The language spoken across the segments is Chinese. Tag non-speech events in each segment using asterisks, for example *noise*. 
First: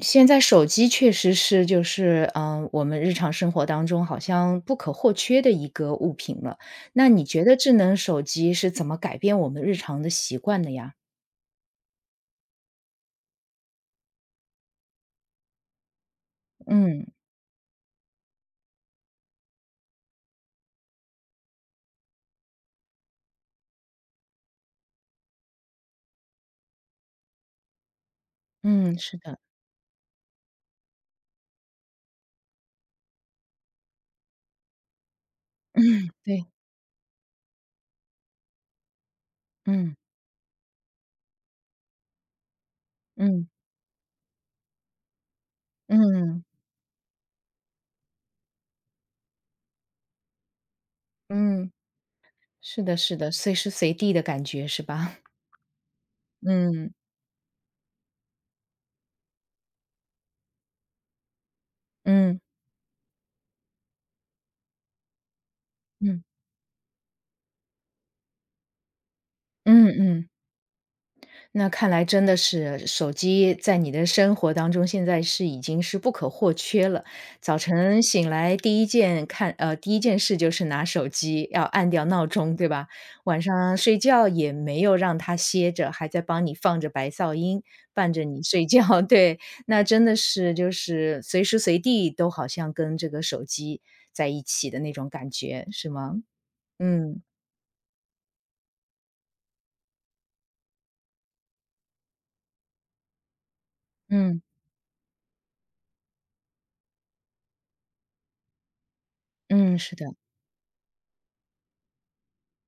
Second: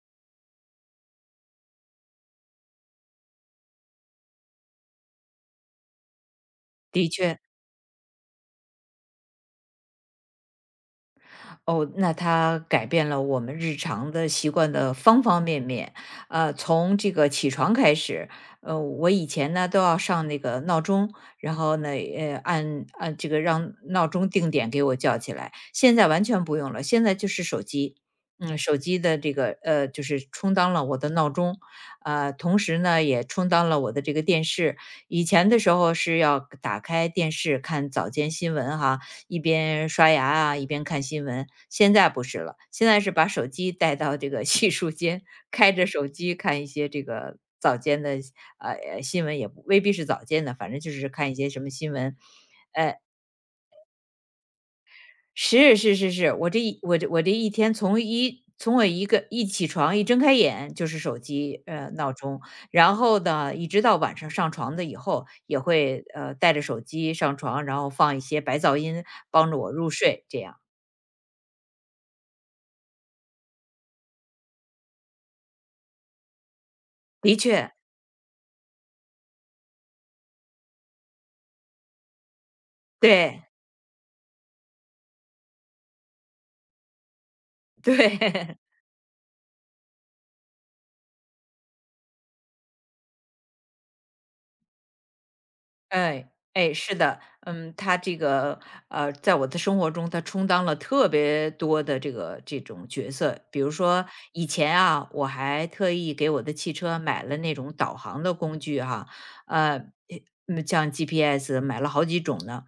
现在手机确实是我们日常生活当中好像不可或缺的一个物品了。那的你确。觉得智能手机是怎么改变我们日常的习惯的呀？哦，那它改变了我们日常的习惯的方方面面。从嗯，这个起床开始，我以前呢都要上那个闹钟。然后呢，按这个让闹钟定点给我叫起来。现在完全不用了，现在就是手机，手嗯，机是的这的，个就是充当了我的闹钟，同时呢也充当了我的这个电视。以前的时候是要对，打开电视看早间新闻哈，一边嗯，刷牙啊，一边看新闻。现在不是了，现在是把手嗯，机带到这个 *laughs* 洗漱间，开着手机嗯，看一些这个早间的新闻，也不未必是早间的，反正就是看一些什么嗯，新闻。是的，是的，随时随地的感觉是吧？*laughs* 是是是是，我这一嗯，我这我这一天从我一起床一睁开眼就是手机闹嗯，钟。然后呢，一直到晚上上床的以后，也会嗯，带着手机上床，然后放一些白噪音帮助我嗯入睡，嗯。这样。那看来真的是手机在你的生活当中，现在是已经是不可或缺了。的早确。晨醒来第一件看呃，第一件事就是拿手机，要按掉闹钟，对吧？晚对，上睡觉也没有让它歇着，还在帮你放着白噪音，伴着你对。睡 *laughs* 觉，*laughs* 对。那真的是就是随时随地都好像跟这个手机在一起的那种感觉，是吗？哎，哎，是的，嗯，他这个，在我的生活中，他充当了特别多的这个这种角色。比如说嗯，以前啊，我还特意给我的汽车买了那种导航的工具哈，呃，嗯，是的，像 GPS 买了好几种呢。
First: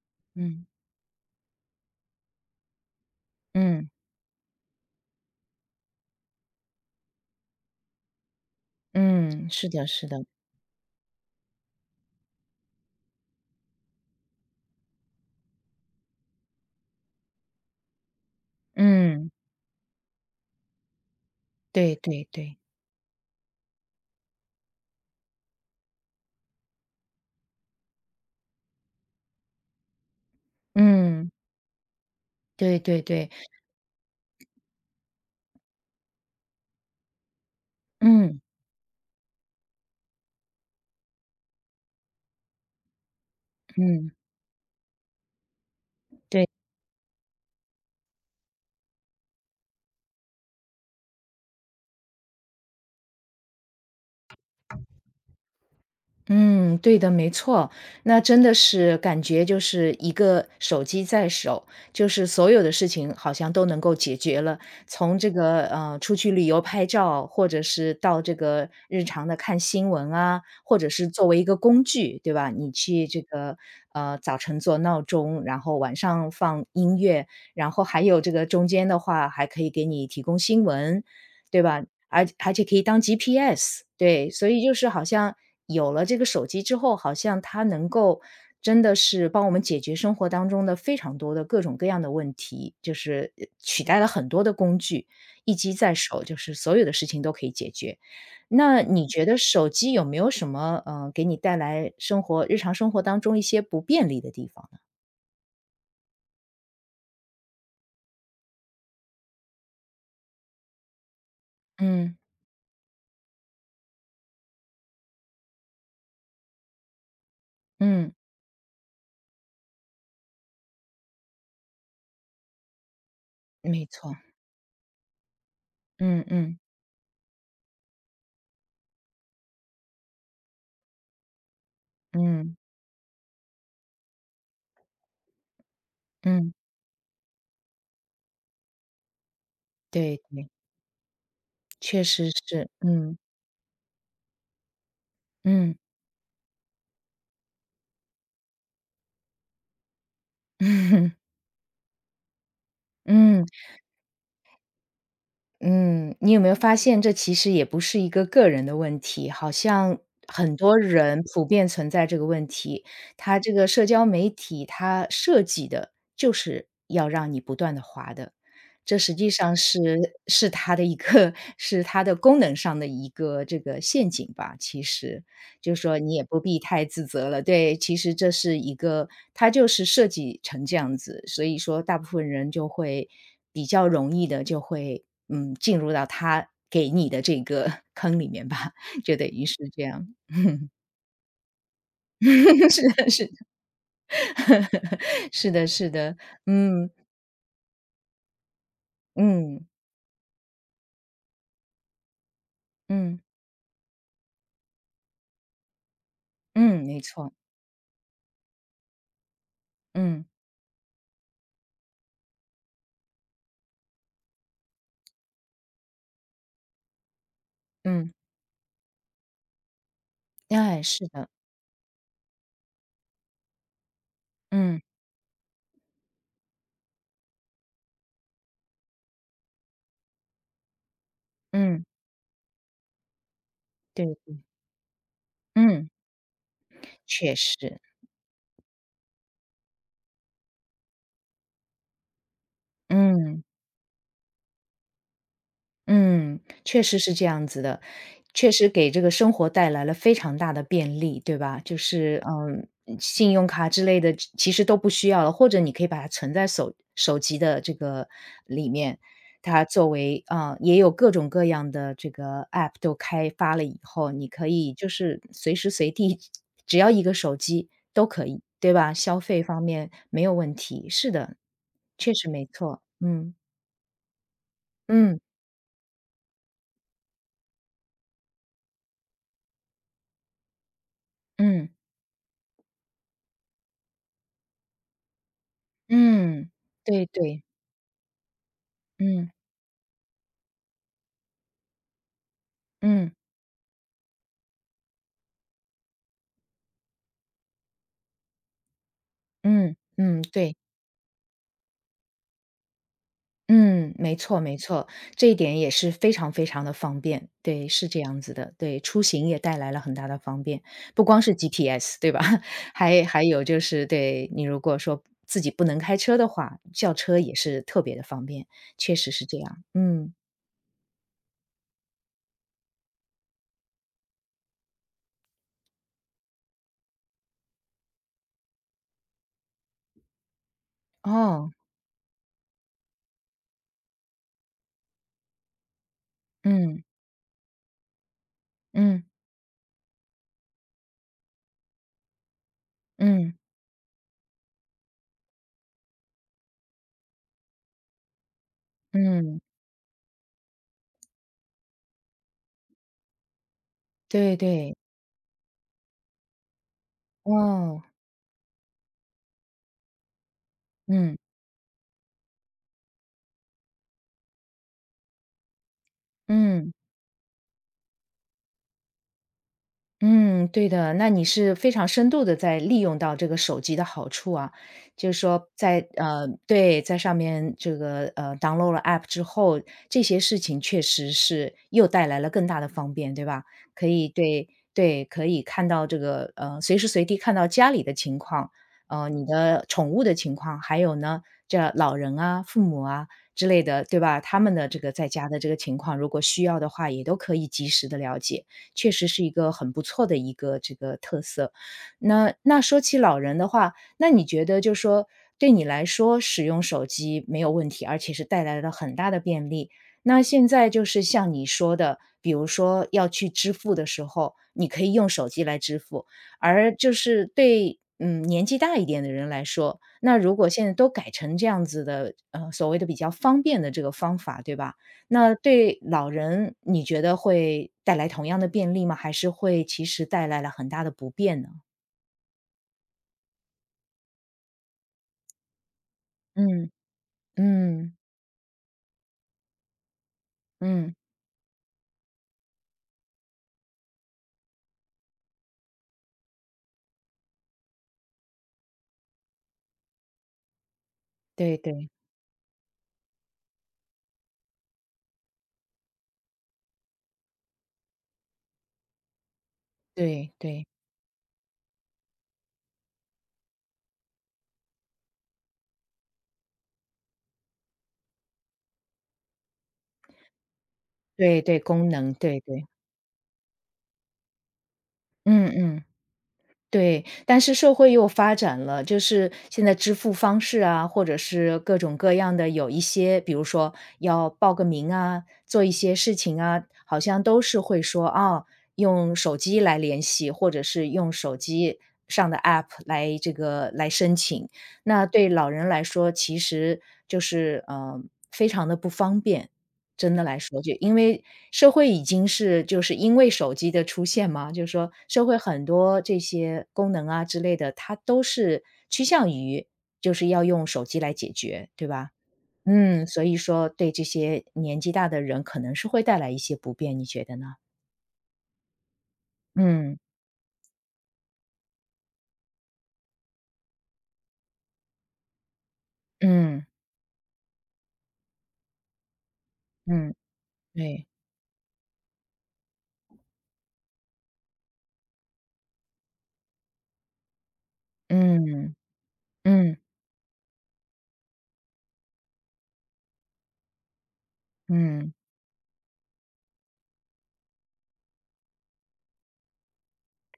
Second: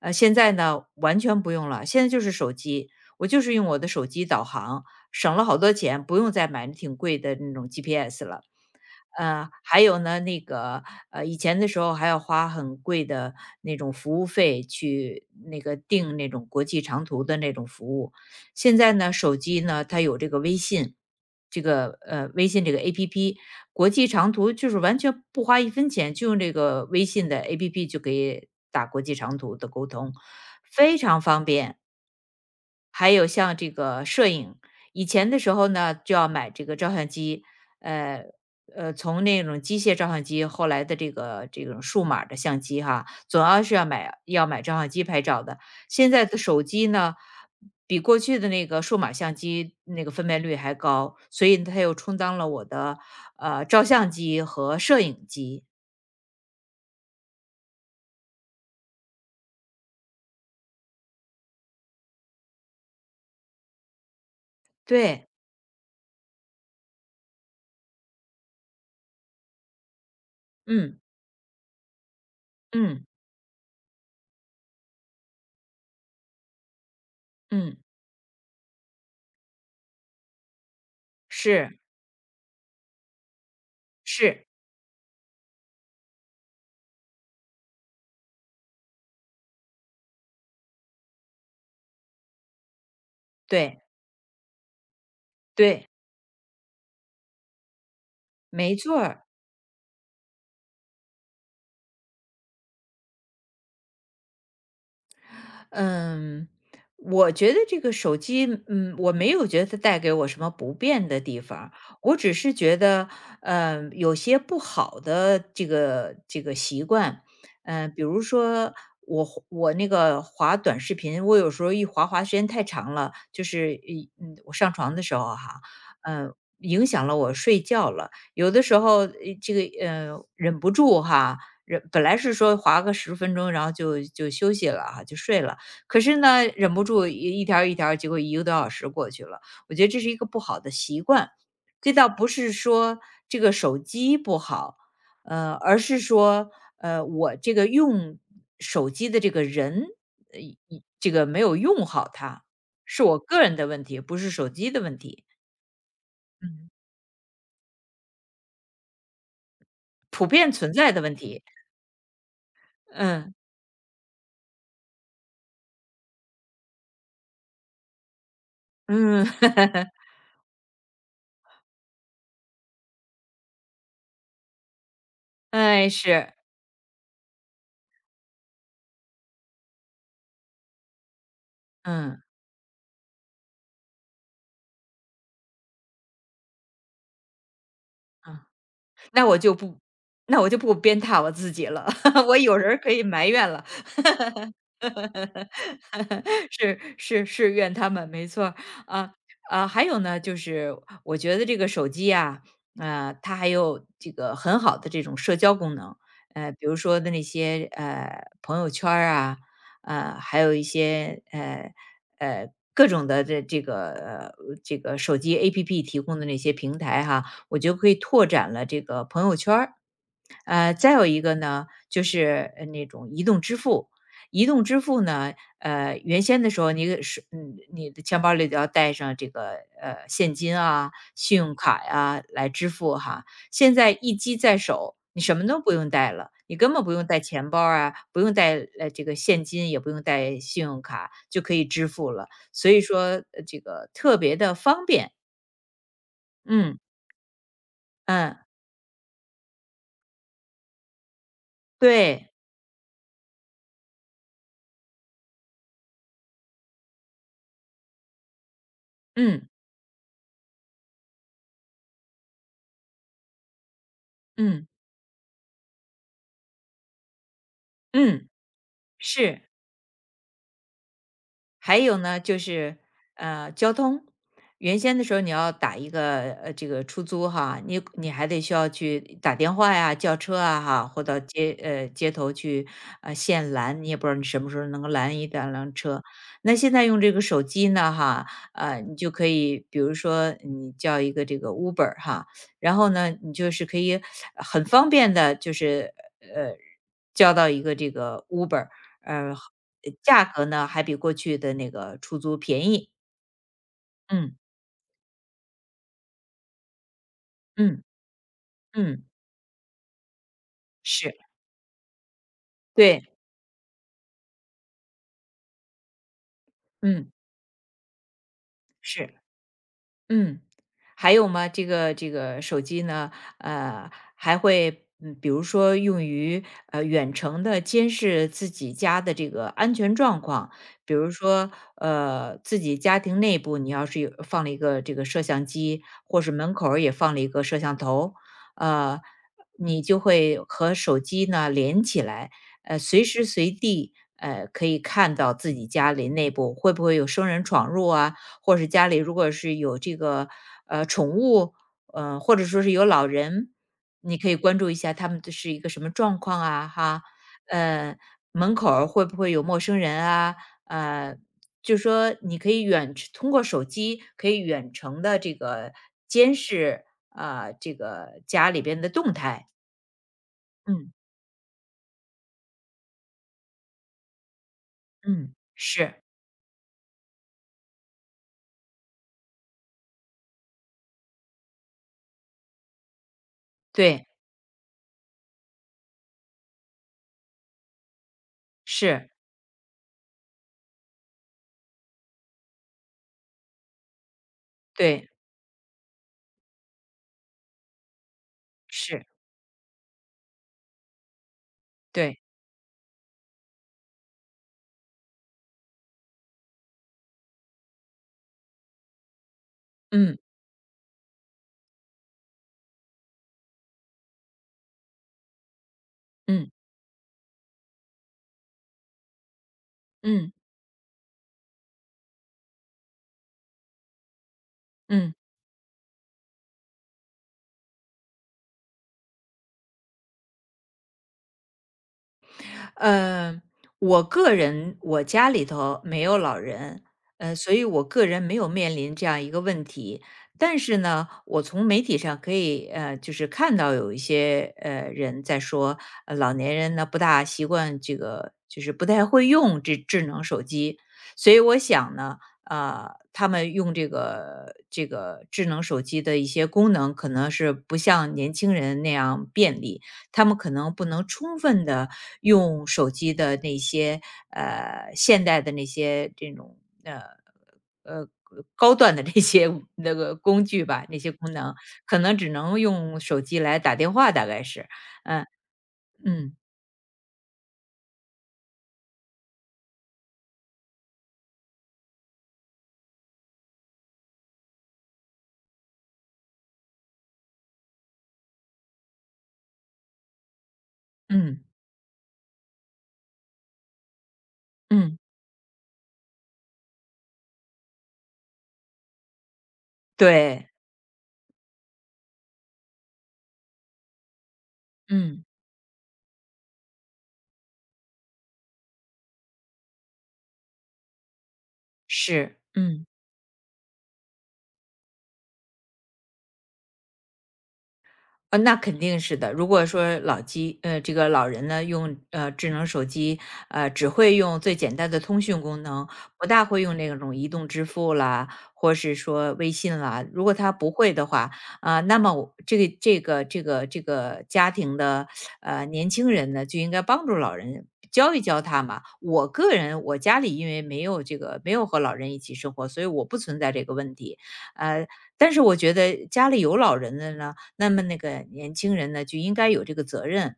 现在嗯，呢，完全不用了，现在就是手机，我就是用我嗯，的手机导航，省了好多钱，不用再买那挺贵的那种 GPS 了。嗯，是还的，有是呢，的。那个以前的时候还要花很贵的那种服务费去那个订那种国际长途的那种服务。现在呢，嗯，手机呢它有这个微信，这对个对微对，信这个 APP，国际长途就是完全不花一分钱，就用这个微信的 APP 就可以打国际长途的沟通，非常嗯，方便。对对还有对，像这个摄影，以前的时候呢，就要买这个照相机，呃嗯从那种机械照相机，后来的这个这种数码的相机哈，总要是要嗯，买要买照相机拍照的。现在的对。手机呢，比过去的那个数码相机那个分辨率还高，所以它又充当了我的照相机和摄影机。嗯，对的，没错。那真的是感觉就是一个手机在手，就是所有的事情好像都能够解决了。从对，这个呃出去旅游拍照，或者是到这个日常的看新闻啊，或者嗯是作为一个工具，对吧？你嗯去这个呃早晨做闹钟，然后晚上放音乐，然嗯，后还有这个中间的话还可以给你提供新闻，对是吧？而且可以当 GPS，对，是，所以就是好像有了这个手机之后，好像它能够真的是帮我们解决生活当中的非常多的各种各样的问题，就是对取代了很多的工具，一机对，在手，就是所有的事情都可以解决。没那错你觉儿。得手机有没有什么呃，给你带来生活日常生活当中一些不便利的地方呢？嗯，我觉得这个手机，我没有觉得它带给我什么不便的地方儿。嗯我只是觉得，有些不好的这个习惯。比嗯，如说我我那个滑短视频，我有时候一滑时间太长了，就是没错，我上床的时候哈，嗯嗯、呃嗯影响了我睡觉了。有的时候这个忍不住哈，本来是嗯说划个十分钟，然后就休息了哈，就睡了。可是呢，嗯，忍不住一条儿一条儿结果一个多小时过去了。我觉得这是对一个不对，好的习惯，这确倒不实是是，说嗯。这个手机不好，嗯 而 *laughs*，是说，我这个用手机的这个人，呃，这嗯，个 *laughs* 没有用好它，是我个嗯，人的问题，不是手机的问题，嗯，你有没有嗯。发现这其实也不是一个个人的问题，好像普遍很存多在的问人题。普遍存在这个问题。嗯，它这个社交媒体它设计的就是要让你不断的滑的，这实嗯。际上是 *laughs* 是它的一个 *laughs* 是它的功能上的一个这个陷阱吧，其实。就哎，说你也是，不必太自责了。对，其实这是一个它就是设计成这样子，所以说大部嗯，分人就会比较容易的就会，嗯，进入到他给你的这个 *laughs* 坑里嗯。面吧，就等那我于是就不这样。那我就 *laughs* 不鞭挞我自己了，*laughs* 我有 *laughs* 人是可以的是埋怨了，的，*laughs* 是的是的，*laughs* 是嗯，是是怨他们，没错儿。啊嗯，啊，还有呢，就是我觉得这个手机啊，嗯，它还有这个很好的这种社交功能，比如嗯，没说的那错，些朋友圈儿啊，嗯，还有一些各种的这个这个手机 APP 提供的那些平台哈，我觉得可以嗯，拓展了这个朋友圈儿。哎，再是有一的，个呢，就是那种移动支付。移动嗯，支付呢，原先的时候，你是你的钱包里都要带上这个现金啊、信用嗯，卡呀、来支付哈。现在对，一机在手，你什么都不嗯，用带了，你根本不用带确钱包实，啊，不用带这个现金，也不用带信用卡就可以支付了。所以说，嗯。这个特别的方便。嗯，嗯确实是这样子的，嗯，确实给这个生活带来了非常大的便利，对吧？就是，对，嗯，信用卡之类的其实都不需要了，或者你可以把它存在手机的这个里面，嗯它作为啊,也有各种各样的这个 App 都开发了以后，你可嗯以就是随时随地，只要一个手机都可嗯，以，对吧？消费是。方面没有问题，是的，还有确呢，实就没是错，嗯交通。原先的时嗯候，你要打一个这个出租哈，你还得需要去打电话呀、叫车啊哈，或到嗯。街头去现拦，你也不知道你什么时候能够拦一辆车。嗯，那现在用对这个对，手机呢哈，你就可嗯以比如说你叫一个这个 Uber 哈。然后嗯呢，你就是可以很方便的，就是呃叫到一个这个 Uber，呃嗯嗯，价格对，呢，还比过去的那个出租便宜。嗯，没嗯，错没错，这一点也是非常非常的方便，对，嗯，是这样子的，对，出嗯，行也带来了很大的方便，不是，光是 GPS，对吧？*laughs* 还对，还有就是，对你如果说自己不能开车的话，叫嗯，车也是特别的方便，确实是。是这样，嗯，嗯。还有吗？这个手机呢，呃，还会比如说用于远程的监视自己家的这个安全状况。比如说哦，自己家庭内部，你要是有放了一个这个摄像机，或是门口儿嗯也放了一个摄像头，呃，嗯你就会和手机呢连起来，随时嗯随地。可以看到自己家里内部会不会有生人闯入啊，或者是家里如果嗯，是有这个宠物，或者说是有老人，你可对以关注对，一下他们的是一个什么状况啊，哈，哦，呃，门口儿会不会有陌生人啊，嗯呃，就说你可以远程通过手机可以远程的这个监嗯。视啊、这个家里边的动态。嗯，对的，嗯那你是非常深度的在利用到这个手机的好处啊，就是嗯，说在是呃，对，在上面这个，呃，download 了 app 之后，这些事情确实是又带来了更大的方便，对吧？可对以对对，可以看到这个，呃，随时随地看到家里的情况，呃，是你的宠物的情况，还有呢，这老人啊、父母啊之类的，对吧？他们的这个在对家的这个情况，如果需要的话，也都可以及时的了解。确是实是一个很不错的一个这个特色。对，那那说起老人的话，那你觉得就说对你来说使用手机没有问题，而且是带来了很大的便利。嗯那现在就是像你说的，比如说要去支付的时候，你可以用手机来支付，嗯而就是对年纪大一点的人来说，那嗯如果现在都改成这样子的，呃，所谓的比较方便的这个方法，对吧？嗯。那对老人，你觉得会带来同样的便利吗？还是会其实带来了很大的不便呢？嗯，我个人我家里头没有老嗯，人，所以我嗯，个人没有面临这样一个问题。但是嗯，呢，我从媒体上可以，就是看到有一些人在说，老年人呢不大习惯这个，就是不太会用这智能手机。所以对我对，想呢，啊，他们用这个智能手机的一些功能，可能是不像年轻人那样便利，他对们可对，能不能充分的用手机的那些，现代的那些这种，呃，呃，高端的这些 *laughs* 那个工具吧，那些功对能，对，功可能，能只对能对，用手机来打电话大概是。嗯，嗯嗯。嗯，对，但是社会又发展了，就是现在支付方式啊，或者是各种各样的有一些，比如说要报个名啊，做一些事情啊，好像都是会说啊，用手机来联系，或者是用手嗯，机上的 app 来这个来申请。嗯，那对老人来说，其实就是呃，非常的不方便。真的来对，说，就因为社会已经是就是因为手机的出现嘛，就是说社嗯，会很多这些功能啊之类的，它都是趋向于就是要用手机来解决，对吧？是，嗯。嗯，所以说对这些年纪大的人可能是会带来一些不便，你觉得呢？那肯定是的。如果嗯说这个老人呢，用智能手机，只会用最简单的通讯功能，不大会嗯用那种移动支付啦，或是说微信啦。嗯，如果他不会的对，话，啊、那么我这个家庭的年轻人呢，就应该帮助老人教一教他嗯嘛。我个嗯人，我家里因为没有和老人一起生活，所以我不存在这个问题。呃，嗯但是我觉得家里有老人的呢。那么那个年轻人呢，就应该有这个责任。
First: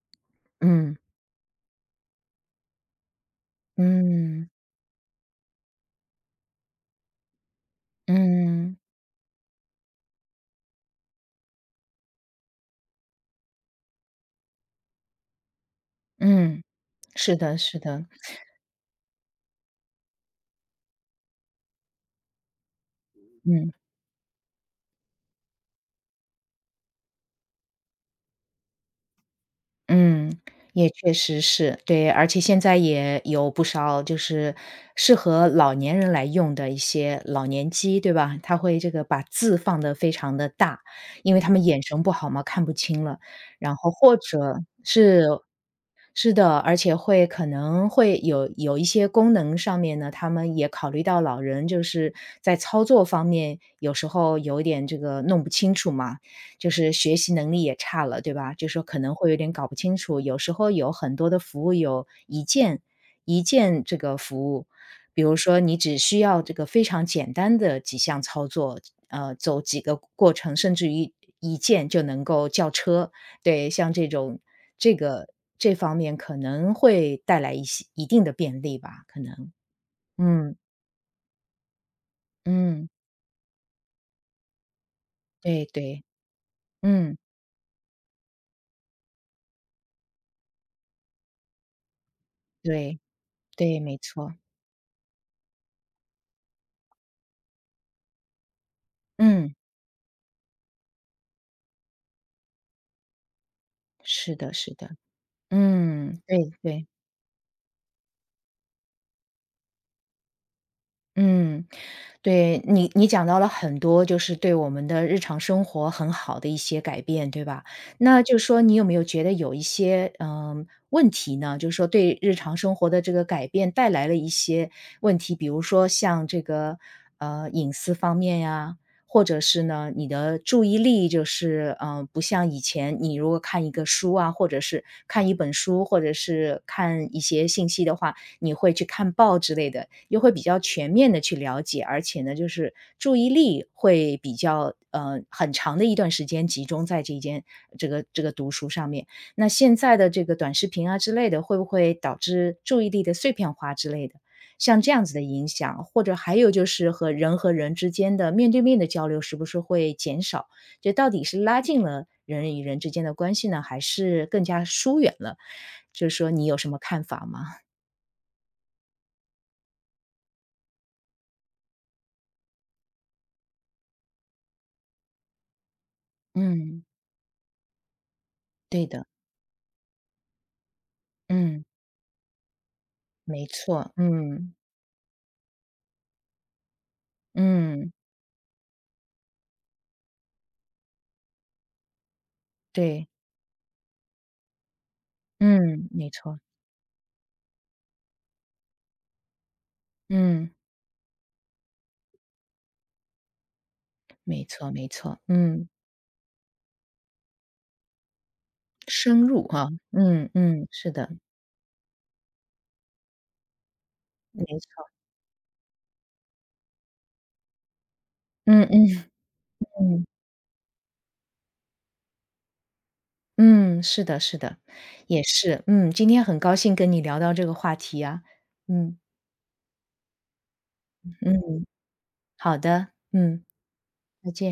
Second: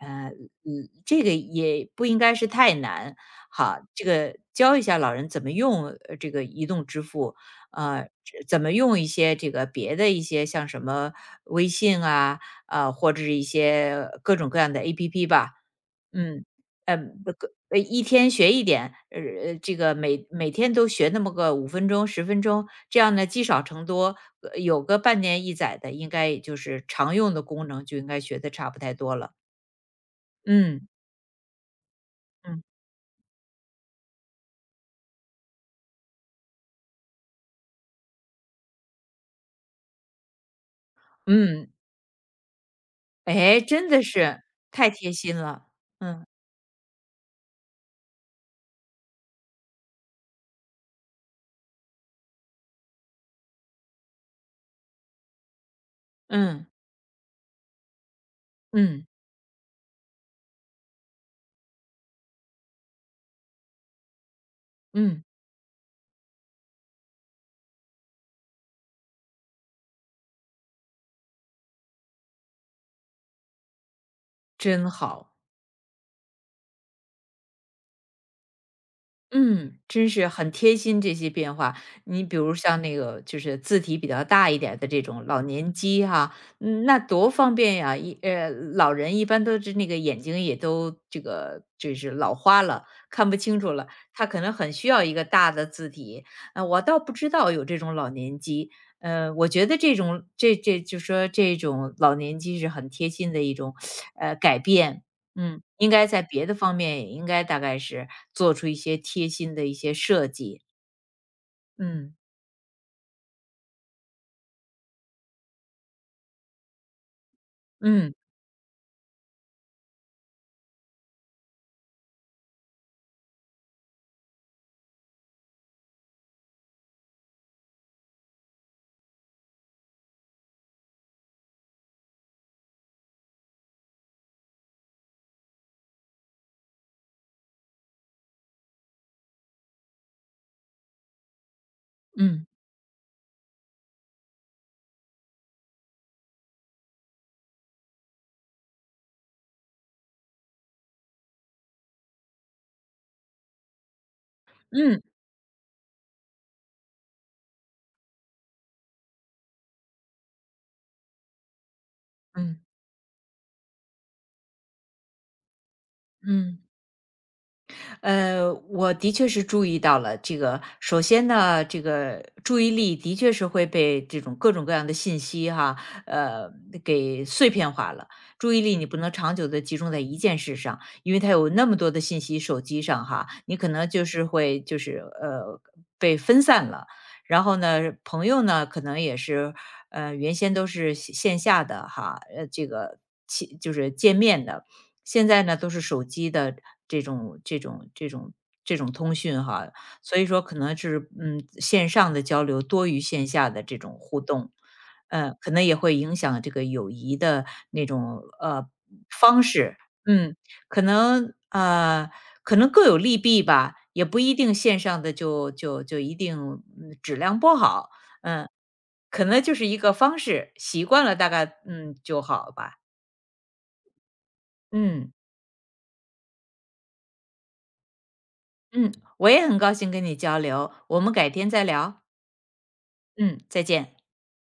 呃，嗯这个也不应该是太难。好，这个嗯嗯教一下老人怎么用这个移动支付，这怎么嗯，用一些这个别的一些像什么微信啊，或者是一些各种各样的 A P P 吧，嗯，嗯呃，是的，是一的，天学一点，这个每天都学那么个5分钟、十分钟，这样呢积少嗯。成多。有个半年一载的，应该就是常用的功能就应该学的差不太多了。嗯，也嗯，确实是。对，而且现嗯，在也有不少就是适合老年人来用的一些老年机，对吧？他会这个把字放得非常的大，因为他们嗯，眼神不好嘛，看不清了。哎，然真后的或是，者太贴是心了。嗯，是的，而且会可能会有有一些功能上面呢，他们也考虑到老人就是在操作方面，有时候有点这个弄不清楚嘛，嗯，就是学习能力也差了，对吧？就说可嗯，能会有点搞不清楚，有时候有很多的服务有一键一键这个服务，比嗯，如说你只需要这个非常简单的几项操作，呃，走几个过程，甚至于一键就能够叫车。对，像这种真这个好。这方面可能会带来一些一定的便利吧，可能。嗯，真是很嗯，贴心这些变化。你比如像嗯，那个就是字体比较大一点的这种老对年对，机哈，嗯，那嗯，多方便呀！老人一般都是那个眼睛也都这个就是老花了，对，看不清楚对，了，没他错。可能很需要一个大的字体。我倒不知道有这种老年机。我嗯，觉得这种这这就说这种老年机是很贴心的一种是的改是的，变。嗯，应该嗯，在对别的方对。面也应该大概是做出一些贴心的一些设计。嗯，嗯，对，你你讲到了很多，就是对我们的日常生活很好的一些改变，对吧？嗯，那就是说你有没有觉得有一些问题呢？就是说对日常生活的这个改变带来了一些问题，比如说像这个呃隐私方面呀，或者是呢你的注意力不像以前，你如果看一个书啊，或者是看一本书，或者是看一些信息的话，你会去看报之类的，又会比较全面的去了解，而且呢，就嗯，是注意力会比较呃，很长的一段时间集中在这一件这个这个读书上面。那现在的这个短视频啊之类的，会不会导致注意力的碎片化之类的？像这嗯，嗯，样子的影响，或者还有就是和人和人之间的面对面的交流是不是会减少？这到底是拉近了人嗯与人之间的关系呢，还是更加疏远了？就是说你有嗯。什么看法吗？我的确是注意到了这个。首先呢，这个注意力的确是会被这种各种各样的信息哈，呃，嗯。给碎片化了。注意力对你不的，能长久的集中在一件事上，因为它有嗯，那么多的信息，手机上哈，没你可能错，就是嗯，会被分散了。然后嗯，呢，朋友呢可能也是，原先都是线下的哈，这个。对，其就是见面的，现在呢，都是嗯，手没机错，的这种这种这种这种通讯哈。所以说嗯，可能是线上的交流多于线下的这种互没动，错，没错，可能嗯，也会影响这个友谊的那种深方入哈，式。嗯嗯，嗯，可是的，能可能各有利弊吧，也不一没定线错，上的就一定质量不好。嗯，嗯嗯可能就是一个嗯方式，习惯了大概就好吧。嗯，是的，是的，嗯。也是，嗯，今天很高兴跟你聊到这个话题啊，嗯，嗯我也很高兴跟你交流，我们改天嗯，再聊。好的，嗯，嗯，再见。再见。